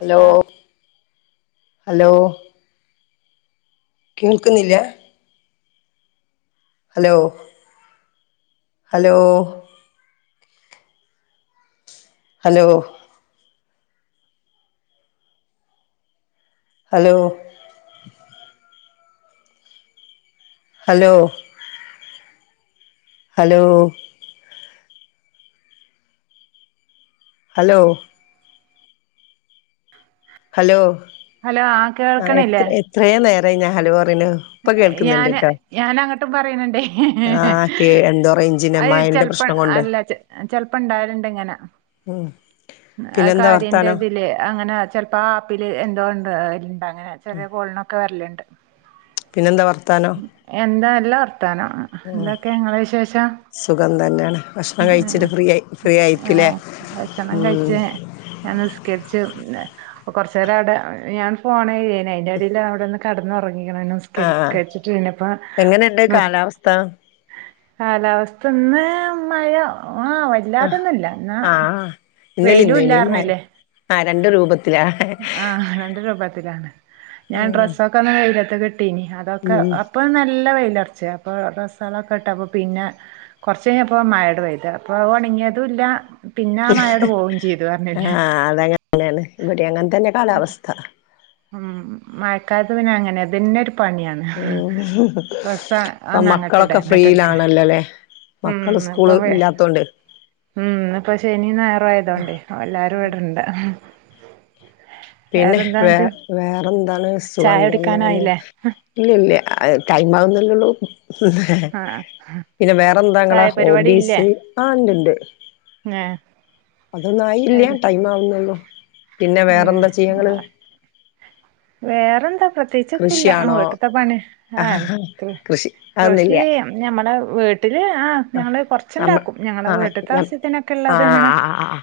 Hello ആ hello കേൾക്കുന്നില്ല? Hello hello hello hello hello hello hello hello hello ആ ആഹ് കേൾക്കണില്ലേ എത്ര എത്രെ നേരായി ഞാൻ ഹലോ പറയണ് ഇപ്പൊ കേൾക്കുന്നുണ്ട് ഞാന് ട്ടോ ഞാനങ്ങട്ടും പറയണുണ്ടേ ആ കേ എന്തോ റേഞ്ചിന്റെ അത് മഴന്റെ ചെൽ. പ്രശ്നം കൊണ്ട് അല്ല ചേ ചെലപ്പം ഇണ്ടാവലുണ്ട് ഇങ്ങനെ. ആഹ് ആഹ് കാര്യന്റെ ഇതില് അങ്ങനെ ച ആഹ് ആപ്പില് എന്തോണ്ട്ണ്ട് അങ്ങനെ ചെല കോളിനൊക്കെ വരലുണ്ട്. പിന്നെന്താ വർത്താനം? എന്താ നല്ല വർത്താനം ഉം എന്തൊക്കെ നിങ്ങള വിശേഷം? സുഖം തന്നെയാണ് ഭക്ഷണം കഴിച്ചിട്ട് ഫ്രീ ഫ്രീ ഏ ആയിരിക്കൂലേ ഭക്ഷണം ഉം കഴിച്ച് ഞാൻ നിസ്കരിച്ച് ഹ് കുറചേരം അവിടെ ഞാൻ ഫോനെയ്യെയ്നി അതിൻ്റെ എടീൽ അവിടെന്ന് കിടന്നുറങ്ങിക്കണ് ആ നിസ്കരിച്ചിട്ട് പിന്നപ്പ എങ്ങനെയുണ്ട് കാലാവസ്ഥ കാലാവസ്ഥ ഇന്ന് മഴ ആഹ് വാ ആ അലതൊന്നുല്ല എന്നാ ആഹ് ഇന്നലെ വെയിലും ഇന്നേനിം മഴ ഇല്ലാർഞ്ഞില്ലേ. ആഹ് രണ്ട് രൂപത്തിലാ ആഹ് രണ്ട് രൂപത്തിലാണ്. ഞാൻ ഡ്രസ്സൊക്കെന്ന് വെയിലത്ത് കിട്ടീനി അതൊക്കെ ഉം പ്പോ നല്ല വെയിലറച്ചി അപ്പോ ഡ്രസ്സൊളൊക്കെ ഇട്ടപ്പോ പിന്നെ കൊറച്ചഴിഞ്ഞപ്പ മായട് പെയത് അപ്പൊ ഉണങ്ങിയതും ഇല്ല പിന്നെ ആഹ് മായട് പോവും ചെയ്തു പറഞ്ഞില്ലേ. അങ്ങനാണ് ഇവിടെ അങ്ങനെ തന്നെ കാലാവസ്ഥ. ഉം മഴക്കാലത്ത് പിന്നെ അങ്ങനെ അതിന്നെ ഒരു പണിയാണ്. ഉം ഡ്രസ്സ് ഇപ്പ ഒന്ന് അങ്ങട്ട് ഇടാ മക്കളൊക്കെ ഇങ്ങട്ട് ഇട്ക്കാ ഫ്രീയിലാണല്ലോല്ലേ? മക്കള് ഉം ഇപ്പൊ സ്കൂള് ഇല്ലാത്തൊണ്ട്. ഉം ഇന്ന്പ്പൊ ശനി ഞയറും ആയതോണ്ടേ എല്ലാരും ഇവിടെണ്ട്. പിന്നെ വേ വേറെന്താണ് സുഖം ചായ തന്നെയാണ്. കുടിക്കാനായില്ലേ ഇല്ല ഇല്ല ആഹ് ടൈംമാവുന്നല്ലേള്ളൂ. ആഹ് പിന്നെ ചായ വേറെന്താങ്കളെ പരിപാടി ഇല്ലേ ഹോബീസ് ആഹ് ഇണ്ട് ഇണ്ട്. അതൊന്നും ആയില്ല ഏഹ് ടൈം ആവുന്നുള്ളൂ പിന്നെ വേറെന്താ? ചെയ്യ ഇങ്ങള് ആഹ് വേറെന്താ പ്ര ച്ചത്തില്ല കൃഷിയാണോ വീട്ടത്തെ പണി ആഹ് കൃഷി കൃഷി അതൊന്നുല്ല ചെയ്യാം ഞമ്മുടെ വീട്ടില് ആഹ് ആ ഞങ്ങള് നമ്മ കൊറച്ചുണ്ടാക്കും ഞങ്ങളെ ആഹ് വീട്ടത്തെ ആശ്യത്തിനൊക്കെ ആഹ് ഉള്ളത് ഇങ്ങനെ. ആഹ് ആഹ്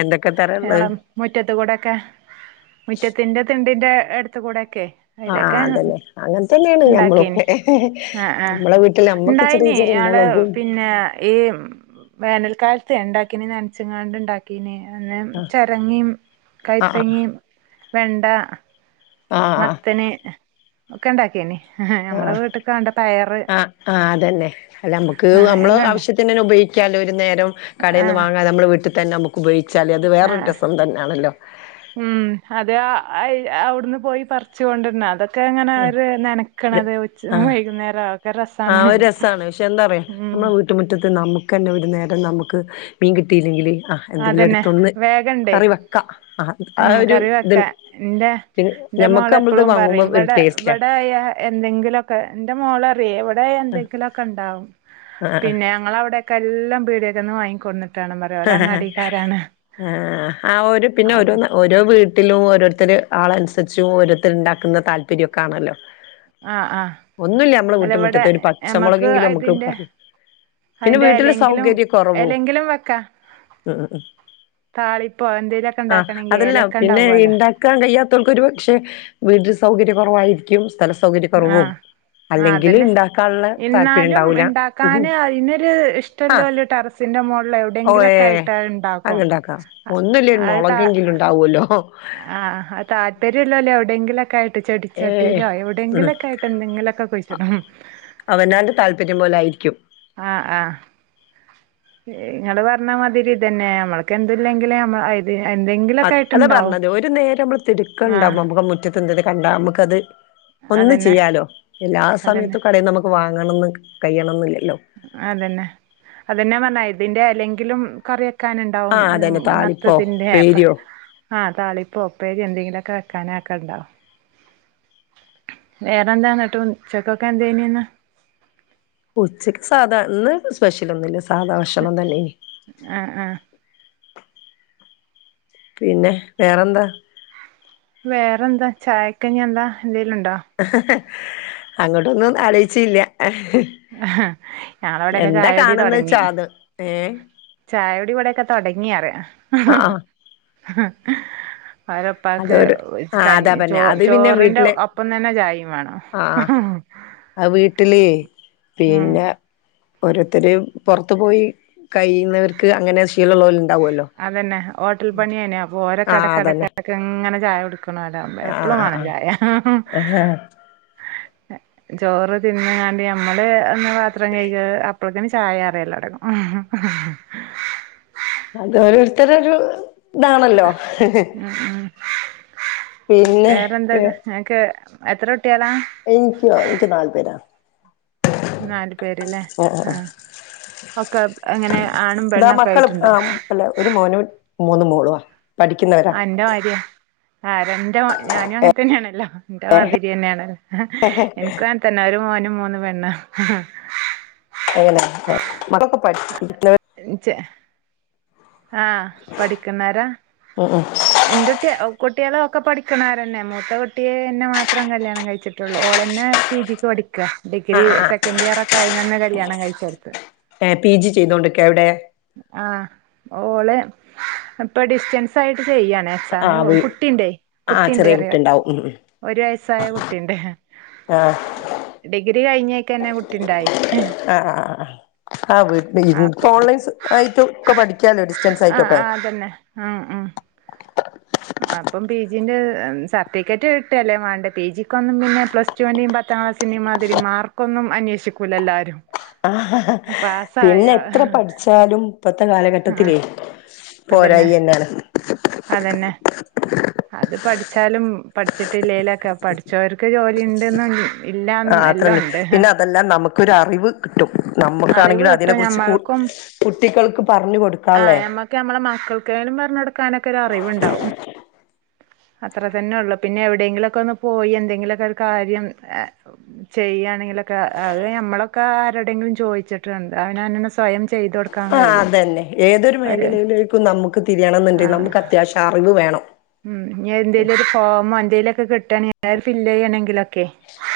എന്തൊക്കെ തരാള്ളുത് ഞങ്ങളെ മുറ്റത്ത് കൂടെക്കെ മുറ്റത്തിന്റെ തിണ്ടിന്റെ അടുത്ത കൂടെ ഒക്കെ. ആഹ് അതിലൊക്കെ അതന്നെ അങ്ങനെ തന്നെയാണ് ണ്ടാക്കീനി ഞമ്മളൊക്കെ ആഹ് ആഹ് നമ്മളെ വീട്ടിൽ നമ്മക്ക് ചെറിയ ഉണ്ടായിനി ചെറിയ ഞാള് മുളകും പിന്നെ ഈ വേനൽക്കാലത്ത് ഉണ്ടാക്കിന നനച്ചങ്ങാണ്ട് ഉണ്ടാക്കി പിന്നെ അന്ന ചിരങ്ങിം ആഹ് കൈപ്പങ്ങിം വെണ്ട ആഹ് മത്തൻ ഒക്കെണ്ടാകീനി ആഹ് ആഹ് ആഹ് അതന്നെ അല്ല മ്മക്ക് ആഹ് നമ്മള് എല്ലാം ഉണ്ട് ആവശ്യത്തി ത്തിനെല്ലാം ഉപയിക്കാലൊരു നേരം കടയിന്ന് ആഹ് വാങ്ങാതെ നമ്മള് വീട്ടിതന്നെ ബു ഉപയോഗിച്ചാല് അത് വേറൊരു രസം തന്നെണല്ലോ ഹും അത് അയി അവിടുന്ന് പോയി പറിച്ച് കൊണ്ടര്ണാ അതൊ ഒക്കെ അങ്ങനെ അവര് നനക്കണത് ഉച്ച ആഹ് വൈകുന്നേരം ഒക്കെ രസാണ് എന്താറയൊ ഉം നമ്മുടെ വീട്ടുമുറ്റത്ത് നമുക്കെന്നെ ഒരു നേരം നമുക്ക് മീൻ കിട്ടിയില്ലെങ്കിൽ ആഹ് എന്തെങ്കിലും അതന്നെ എടുത്തൊന്ന് വേഗണ്ടേ കറി വെക്കാ ആഹ് ഉം ആഹ് ഒരു കറി വെക്കാ ഇത്ണ്ട് ഇന്റെ പിന്നെ നമ്മുക്ക് നമ്മളത് വാങ്ങുമ്പോ ഒരു ടേസ്റ്റ് ഇവടായ എന്തെങ്കിലൊക്കെ എന്റെ മോളറിയേ ഇവിടെയായ എന്തെങ്കിലൊക്കെണ്ടാവും ആ പിന്നെ ഞങ്ങളവടെ ക്കെല്ലാം പീടിയേക്കന്ന് വാങ്ങി കൊട്ന്നിട്ടാണ് പറയും ഓലങ്ങ ആഹ് ആഹ് ഒരു പിന്നെ അപ്പൊ ഓരോന്ന് ഓരോ വീട്ടിലും ഓരോരുത്തർ ആളനുസരിച്ചും ഓരോരുത്തരുണ്ടാക്കുന്ന താല്പര്യോക്കെ ആണല്ലോ ആഹ് ആഹ് ഒന്നുല്ല മ്മള് അല്ല വീട്ട് ഇവിടെ മുറ്റത്തൊരു ഞമ്മക്ക് പച്ചമുളകെങ്കിലും നമുക്ക് അതിന്റെ പറി പിന്നെ അതിന്റെ വീട്ടില് എലെങ്കിലും സൗകര്യ കൊറവും എലെങ്കിലും വെക്കാ ഉം താളിപ്പോ എന്തേലൊക്കെ ആഹ് ഇണ്ടാക്കണെങ്കി അതല്ല ഏലക്ക പിന്നെ ഇണ്ടാവോലോ ഇണ്ടാ ണ്ടാൻ കയ്യാത്തോൽക്കൊരു പക്ഷെ വീട്ടിൽ സൗകര്യ കൊറവായിരിക്കും സ്ഥല സൗകര്യ കൊറവും ആഹ് ആഹ് അതന്നെ എന്നാലും ഉണ്ടാവൂല ഉം ഇണ്ടാക്കാന് അയിനൊര് ആ ഇഷ്ടല്ലോല് ടെറസ് സിന്റെ മോളില് ഓ ഏ എവിടെയെങ്കിലൊക്കായിട്ട് അഹ് ണ്ടാക്കും അഹ് അത് താ ആവോലോ അഹ് ആഹ് അത് താല്പര്യല്ലോല് എവിടെയങ്കിലുക്കെയിട്ട് ഏഹ് ചെടിച്ചട്ടിയിലോ ഉം എവിടെയെങ്കിലൊക്കെ ആയിട്ട് എന്തെങ്കിലൊക്കെ കുഴിച്ചിടും അവനാന്റെ താല്പര്യം പോലായിരിക്കും ആഹ് ആഹ് ഏഹ് ങ്ങള് പറഞ്ഞ മാതിരി ഇതന്നെ നമ്മൾക്ക് എന്തില്ലെങ്കിലും നമ്മ എന്തെങ്കിലും അതെന്നെ പറഞ്ഞത് ഒരു നേരം മ്മള് ആഹ് തിടുക്കണ്ടാവുമ്പോ നമുക്ക് റ്റത്ത് എന്തെങ്കിലും കണ്ട നമുക്കത് ഒന്ന് അതന്നെ ചെയ്യാലോ എല്ലാ അതന്നെ സമയത്തും കടയും നമുക് വാങ്ങണംന്ന് കഴിയണന്നില്ലല്ലോ അതന്നെ അതെന്നെ പറഞ്ഞ് ഇതിന്റെ എലേങ്കിലും കറിവെ ക്കാനണ്ടാവും ആഹ് അതന്നെ താളിപ്പോ മത്തത്തിന്റെ പ്പ ഉപ്പേരിയോ ആഹ് താളിപ്പോ ഉപ്പേരിയൊ എന്തെങ്കിലൊക്കെ വെക്കാനൊക്കെണ്ടാവും വേറെന്താന്നിട്ട് ഉച്ചക്കൊക്കെ എന്തയ്ന്നിന്ന് ഉച്ചക്ക് സാധാ ഇന്ന് സ്പെഷ്യലൊന്നുല്ല സാധാ ഭക്ഷണം തന്നെയ്നി ആഹ് ആഹ് പിന്നെ വേറെന്താ വേറെന്താ ചായക്കഞ്ഞെന്താ എന്തേലുണ്ടോ അങ്ങോട്ടൊന്നും ആലോയിച്ചില്ല ഞളവടൊക്കെ എന്താ ചായകുടി കാണുന്നെ തൊടങ്ങി വെച്ചാ അത് ഏഹ് ചായകുടിവടൊക്കെ തൊടങ്ങിറയാ ആഹ് ആഹ് അഹ് അവരെപ്പാക്ക് അതൊരു ആഹ് അതാ കഞ്ഞി ചോ പറഞ്ഞെ അത് പിന്നെ ചോറിന്റെ വീട്ടില് ഒപ്പം തന്നെ ചായയും വേണം ആഹ് ഹ ഹ ഹാ അത് വീട്ടിലേയ് പിന്നെ ഓരോരുത്തര് പൊറത്ത് പോയി കയ്യുന്നവർക്ക് അങ്ങനെ ശീലൊള്ളോല്ണ്ടാ അതന്നെ ഹോട്ടൽ പണിയേയ്ന്ന് അപ്പൊ ഓരൊക്കെ ആഹ് അതന്നെ എടക്കടക്ക്ടക്ക് ങ്ങനെ ചായ കൊടുക്കണോ രാവും ആഹ് എപ്പളും ആഹ് വേണം ആഹ് ചായ ആഹാ ചോറ് തിന്ന് ങ്ങാണ്ടി നമ്മള് ഒന്ന് പാത്രം കഴികിയാ അപ് അപ്പോത്തിന് ചായറലൊടങ്ങും. അത് ഓരോരുത്തരൊരു ഇതാണല്ലോ. ഉം. പിന്നെ വേ വേറെന്താല്ലാം, ഇങ്ങക്ക് എത്ര കുട്ടികളാ? എനിക്കോ എനിക്ക് നാലു പേരാ. നാലു പേര്ല്ലേ, ആഹ് ആഹ് ആ ആഹ് ഒക്കെ എങ്ങനെ ആണും ഇതാ പെണ്ണൊക്കെ മക്കള് ആയിട്ടുണ്ടോ? ആഹ് അല്ല, ഒരു മോനും മൂന്ന് മോളവാ. ആ എന്റെ മാര്യ. എന്റെ ഞാനും അങ്ങനെ തന്നെയാണല്ലോ. എന്റെ മാതിരി തന്നെയാണല്ല ഇൻക്ക് അന തന്നെ ഒരു മോനും മൂന്ന് പെണ്ണാ [unintelligible] [unintelligible] ഇങ് ചെ ആഹ പഠിക്കുന്നാരാ. മം മം എന്റെ കുട്ടി, കുട്ടികള ഒക്കെ പഠിക്കണാരന്നെ. മൂത്ത കുട്ടിയെ എന്നെ മാത്രം കല്യാണം കഴിച്ചിട്ടുള്ളൂ. ഓളെന്നെ പി ജിക്ക് പഠിക്ക. ഡിഗ്രി ആഹ് ആഹ് ആഹ് സെക്കൻഡ് ഇയർ ഒക്കെ അയിന്ന് കല്യാണം കഴിചോടുത്. ഏഹ് പി ജി ചെയ്തോണ്ടിക്കെ എവിടെ? ആഹ ഓള്, ഇപ്പൊ ഡിസ്റ്റൻസ് ആയിട്ട് ചെയ്യാണ്. എക്സാമിന് ആഹ് വീ പോകും. കുട്ടിണ്ടേ ആഹ് കുട്ടിണ്ടോ ചെറിയ പറയാ. കുട്ടിണ്ടാവും ഉം ഉം ഒരു വയസ്സായ കുട്ടിണ്ട്‌. ആഹ ഡിഗ്രി കഴിഞ്ഞേക്കന്നെ കുട്ടി ഉണ്ടായി. ആഹ് ആഹ് ആഹ് ആ ഇപ്പ ഓൺലൈൻ ആയിട്ടും, ഒക്കെ പഠിക്കാലോ ഡിസ്റ്റൻസ് ആഹ് ആയിട്ടൊക്കെ. ആഹ് അതന്നെ ഉം ഉം. അപ്പം പി ജിന്റെ സർട്ടിഫിക്കറ്റ് കിട്ടല്ലേ വാണ്ടെ. പി ജിക്ക് ഒന്നും പിന്നെ പ്ലസ് ടുന്റെയും പത്താം ക്ലാസിന്റെയും, മാതിരി മാർക്കൊന്നും അന്വേഷിക്കൂല്ലല്ല ആരും. പിന്നെ എത്ര പഠിച്ചാലും ഇപ്പത്തെ ആഹ് കാലഘട്ടത്തിലേ, അതന്നെ പോരായെന്നാണ്. അതന്നെ. അത് പഠിച്ചാലും പഠിച്ചിട്ടില്ലേ ലൊക്കെ, പഠിച്ചവർക്ക് ജോലി ഉണ്ട് ന്ന് [unintelligible] ആ ആന്നും അത്രണ്ട് എല്ലാണ്ട്. പിന്നെ അതെല്ലാ നമുക്കൊരു അറിവ് കിട്ടും. അറിവ് നമുക്കാണെങ്കിലും അതിനെ കിട്ടും കുറിച്ച് കൂ കുട്ടികൾക്ക് പറഞ്ഞു കൊടുക്കു ആ ഞമ്മക്ക് ഞമ്മളെ മക്കൾകേലും പറഞ്ഞുകൊടുക്കാൻ ക്ക ഒരറിവുണ്ടാവും അത്ര തന്നെ ഉള്ളൂ. പിന്നെ എവിടെയെങ്കിലൊക്കെ ഒന്ന് പോയി, എന്തെങ്കിലുമൊക്കെ ഒരു കാര്യം, ഏഹ് ചെയ്യാണെങ്കിലൊക്കെ അത് നമ്മളൊക്കെ ആരടെങ്കിലും ചോദിച്ചിട്ട് വേണ്ടേ. അവനോനന്നേ സ്വയം ചെയ്ത കൊടുക്ക ആ അതന്നെ. ഏതൊരു മേഖലയിലേക്കും നമുക്ക് തിരിയണം ആ എന്നുണ്ടെങ്കി, നമുക്ക് അത്യാവശ്യ അറിവ് വേണം. ഉം എന്തേലും ഒരു ഫോമോ എന്തേലൊക്കെ കിട്ടേണ് ഞ ഫില്ല് ചെയ്യണമെങ്കിലൊ,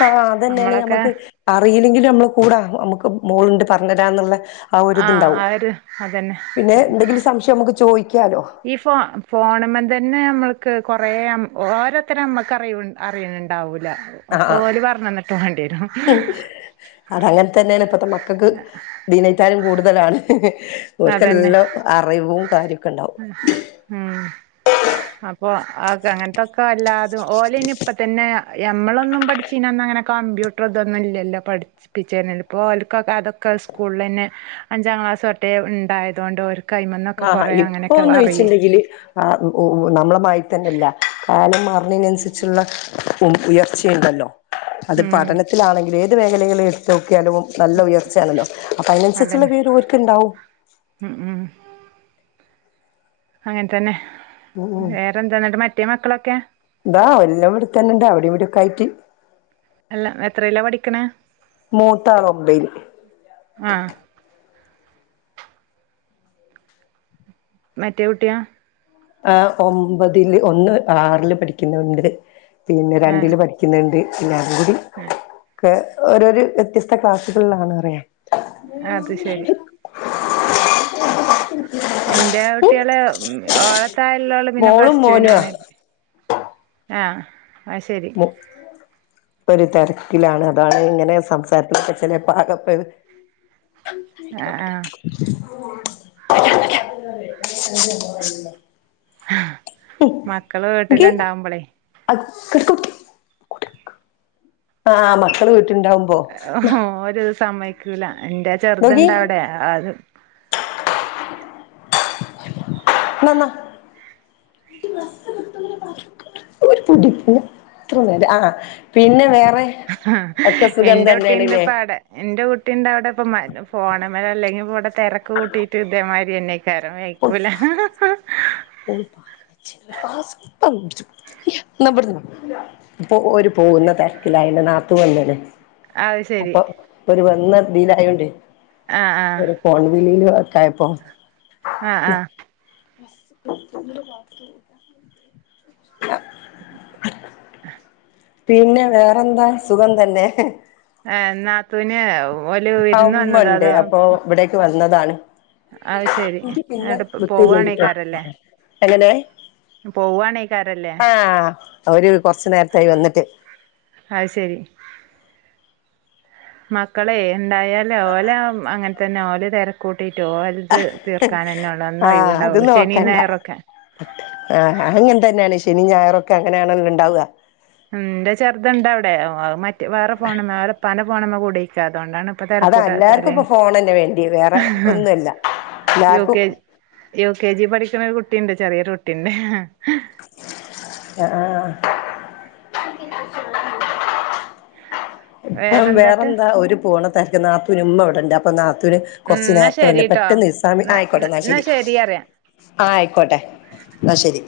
ആഹാ അതന്നെയാണ് ഞമ്മക്ക്, അറിയില്ലെങ്കിലിൽ നമ്മള് കൂടാ നമുക്ക് മോളുണ്ട് പറഞ്ഞു തരാന്നുള്ള, ആ ഒരിതുണ്ടാവും. ആ ഒരു അതന്നെ പിന്നെ എന്തെങ്കിലും സംശയം നമുക്ക് ചോദിക്കാലോ. ഈ ഫോ ഫോണുമ്മേ തന്നെ നമ്മൾക്ക് കുറേ ഓരോരുത്തര നമ്മക്ക് അറിയു അറിയണുണ്ടാവൂല. ആഹ് ഒക്കെ ആഹ് ഓല് പറഞ്ഞന്നിട്ട് വേണ്ടി വരും. അതങ്ങനെ തന്നെണ്. ഇപ്പത്തെ മക്കൾക്ക് ദിനയിത്താനും കൂടുതലാണ്. അവർക്ക് അതന്നെ എല്ലാം അറിവും കാര്യമൊക്കെ ഉണ്ടാവും. ഉം അപ്പൊ അങ്ങനത്തൊക്കെ അല്ലാതാ. ഓലനി ഇപ്പ തന്നെ യമ്മളൊന്നും പഠിചിന അങ്ങനെ കമ്പ്യൂട്ടർ ഇതൊന്നും ഇല്ലല്ലോ. പഠി പിചെനെ. ഇപ്പോൾ ഓൽക്ക് ക്ക അതൊക്കെ അത് സ്കൂൾളെനെ അഞ്ചാക്ലാസോട്ടെ ഇണ്ടായതോണ്ട്, ഒര് ആഹാ ഇപ്പൊന്ന് ച്ചിണ്ടെങ്കില്, ആഹ് ഒ ഓ നമ്മളെ മായിത്തന്നെല്ല, കാലം മാറുന്നതി നനുസരിച്ചുള്ള, തും ഉയർച്ചയുണ്ടല്ലോ, അത് ഉം പഠനത്തിലാണെങ്കിൽ ഏത് മേഖലകളിൽ, നോക്കിയാലും നല്ല ഉയർച്ചയാണല്ലോ. അപ്പൊ അതിനനുസരിച്ചുള്ള അതന്നെ വിവരം ഓൽക്കുണ്ടാവും. ഉം ഉം. അങ്ങനെ തന്നെ വേറെന്താെന്നിട്ട് മറ്റേ മക്കളൊക്കെ ഇതാ വെല്ലിയോൻ ഇവിടെത്തന്നെയുണ്ട് അവിടെയൊക്കെയായിട്ട്. അല്ല എത്രീലാ പഠിക്ക്ണേ മൂത്താള് ഒമ്പൈല് ആഹ് മറ്റേ കുട്ടിയാ ആഹ് ഒമ്പതില് ഒന്ന് ആറില് പഠിക്കുന്നുണ്ട് പിന്നെ ആഹ് രണ്ടില് പഠിക്കുന്നുണ്ട് [unintelligible] ഒക്കെ ഓരോ വ്യത്യസ്ത ക്ലാസ്സുകളിലാണ് അറിയാ ആഹ് അത് ശരി എന്റെ കുട്ടിയേളെ ഓള് തായള്ളോള് പിന്നെ മോളും പ്ലസ് മോനുവാ ടുവിനാണ് ആ ആ ശരി [inaudible] ഒരു തരക്കിലാണ് അതാണ് അങ്ങനെ സംസാരത്തിൽക്കെച്ചില പാകപ്പെ ആഹ് [unintelligible] ആഹ് [inaudible] വരാം വരാം [unintelligible] ആഹ് മക്കള് വീട്ടില് ഇണ്ടാവുമ്പളെ അത്ക്കൊക്കെ ആഹ് മക്കള് വീട്ടില് ഓല് സമ്മയ്ക്കൂല എന്റെ നോക്കി ചെറുത്ണ്ടവിടെ അത് ന്നന്ന ബസ്സ്‌ കിട്ടും പറന്ന ഒരു തുടിപ്പ് ത്ര നേരം ആ പിന്നെ വേറെ ആഹ് ഒക്കെ സുഖം എന്റെ തന്നെയാണ്ല്ലേ കുട്ടീണ്ട്‌പ്പവടെ എന്റെ കുട്ടി ഉണ്ട അവിടെ ഇപ്പ ഫോണമല അല്ലെങ്കി ഇവിടെ തിരക്ക് കൂട്ടിട്ട് ഇതേമാതിരി തന്നെ കരാ വെയ്ക്കൂല [unintelligible] [inaudible] ന്ന ഇബ്ട്ന്ന് ഓരു പോകുന്ന തിരക്കിലാ ന്റെ നാതൂ വന്ന് ലെ അത് ശരി അപ്പൊ ഒരു വന്ന ദിലായോണ്ടേ ആഹ് ആഹ് ഫോൺ വിളിയില് ഒക്കായപ്പോ ആഹ് ആഹ് [inaudible] പിന്നെ വേറെന്താ സുഖം തന്നെ ഹ് ഏഹ് നാത്തൂന് ഓല് ആ വിരുന്ന് ഉമ്മ വന്നതാ ഉണ്ട് അതാ അപ്പൊ ഇവിടേക്ക് വന്നതാണ് അത് ശരി നിക്ക് പിന്നെ എന്നിട്ട് വിട്ട് പോവാണേക്കാരല്ലേ [unintelligible] എങ്ങനെ പോവാണേക്കാരല്ലേ ആഹ് അവര് കൊറച്ച് നേരത്തായി വന്നി- അയ് ശരി മക്കളെ ണ്ടായാല് ഓല അങ്ങനെ തന്നെ ഓല തിരക്കൂട്ടിട്ട് ഓല ഇത് തീർക്കാനെന്നെ ഉള്ളൂ ഒന്നും ആഹ് അത് ഒഴിവുണ്ടാവുള്ളൂ ശനി നോക്കണ്ട ഞായറോക്കെ ആഹ് അങ്ങനെ തന്നെയാണ് ശനി ഞായറൊക്കെ അങ്ങനെയാണല്ലോ ണ്ടാവ ഉം ഇന്റെ ചെറുത്ണ്ടവിടെ മറ്റ വേറെ ഫോണുമ്മേ അവരപ്പാന്റെ ഫോണുമ്മേ കൂടിക്ക അതുകൊണ്ടാണ് ഇപ്പൊ അതാ എല്ലാർക്കും തെരക്കൂട്ടാത്തല്ലേ ഇപ്പൊ ഫോണന്നെ വേണ്ടി വേറെ ഹ് ഹ് ഒന്നുല്ല യു എല്ലാർക്കും K G U K G പഠിക്ക്ണ ഒരു കുട്ടിണ്ട് ചെറിയൊരു കുട്ടിണ്ട് ആഹ് ആഹ് [inaudible] വേറെന്താട്ട് വേറെന്താ ഓരു പോണതിരക്ക് നാത്തൂന് ഉമ്മ ഇവിടെണ്ട് അപ്പൊ നാത്തൂന് ഉം എന്നാ കൊറച്ച്നേരത്തെ വന്ന് ശരിട്ടോ പെട്ടെന്ന് ഇസാമി ആയിക്കോട്ടെ എന്നാ ശരി ആഹ് ആയിക്കോട്ടെ ന്നാ ശരി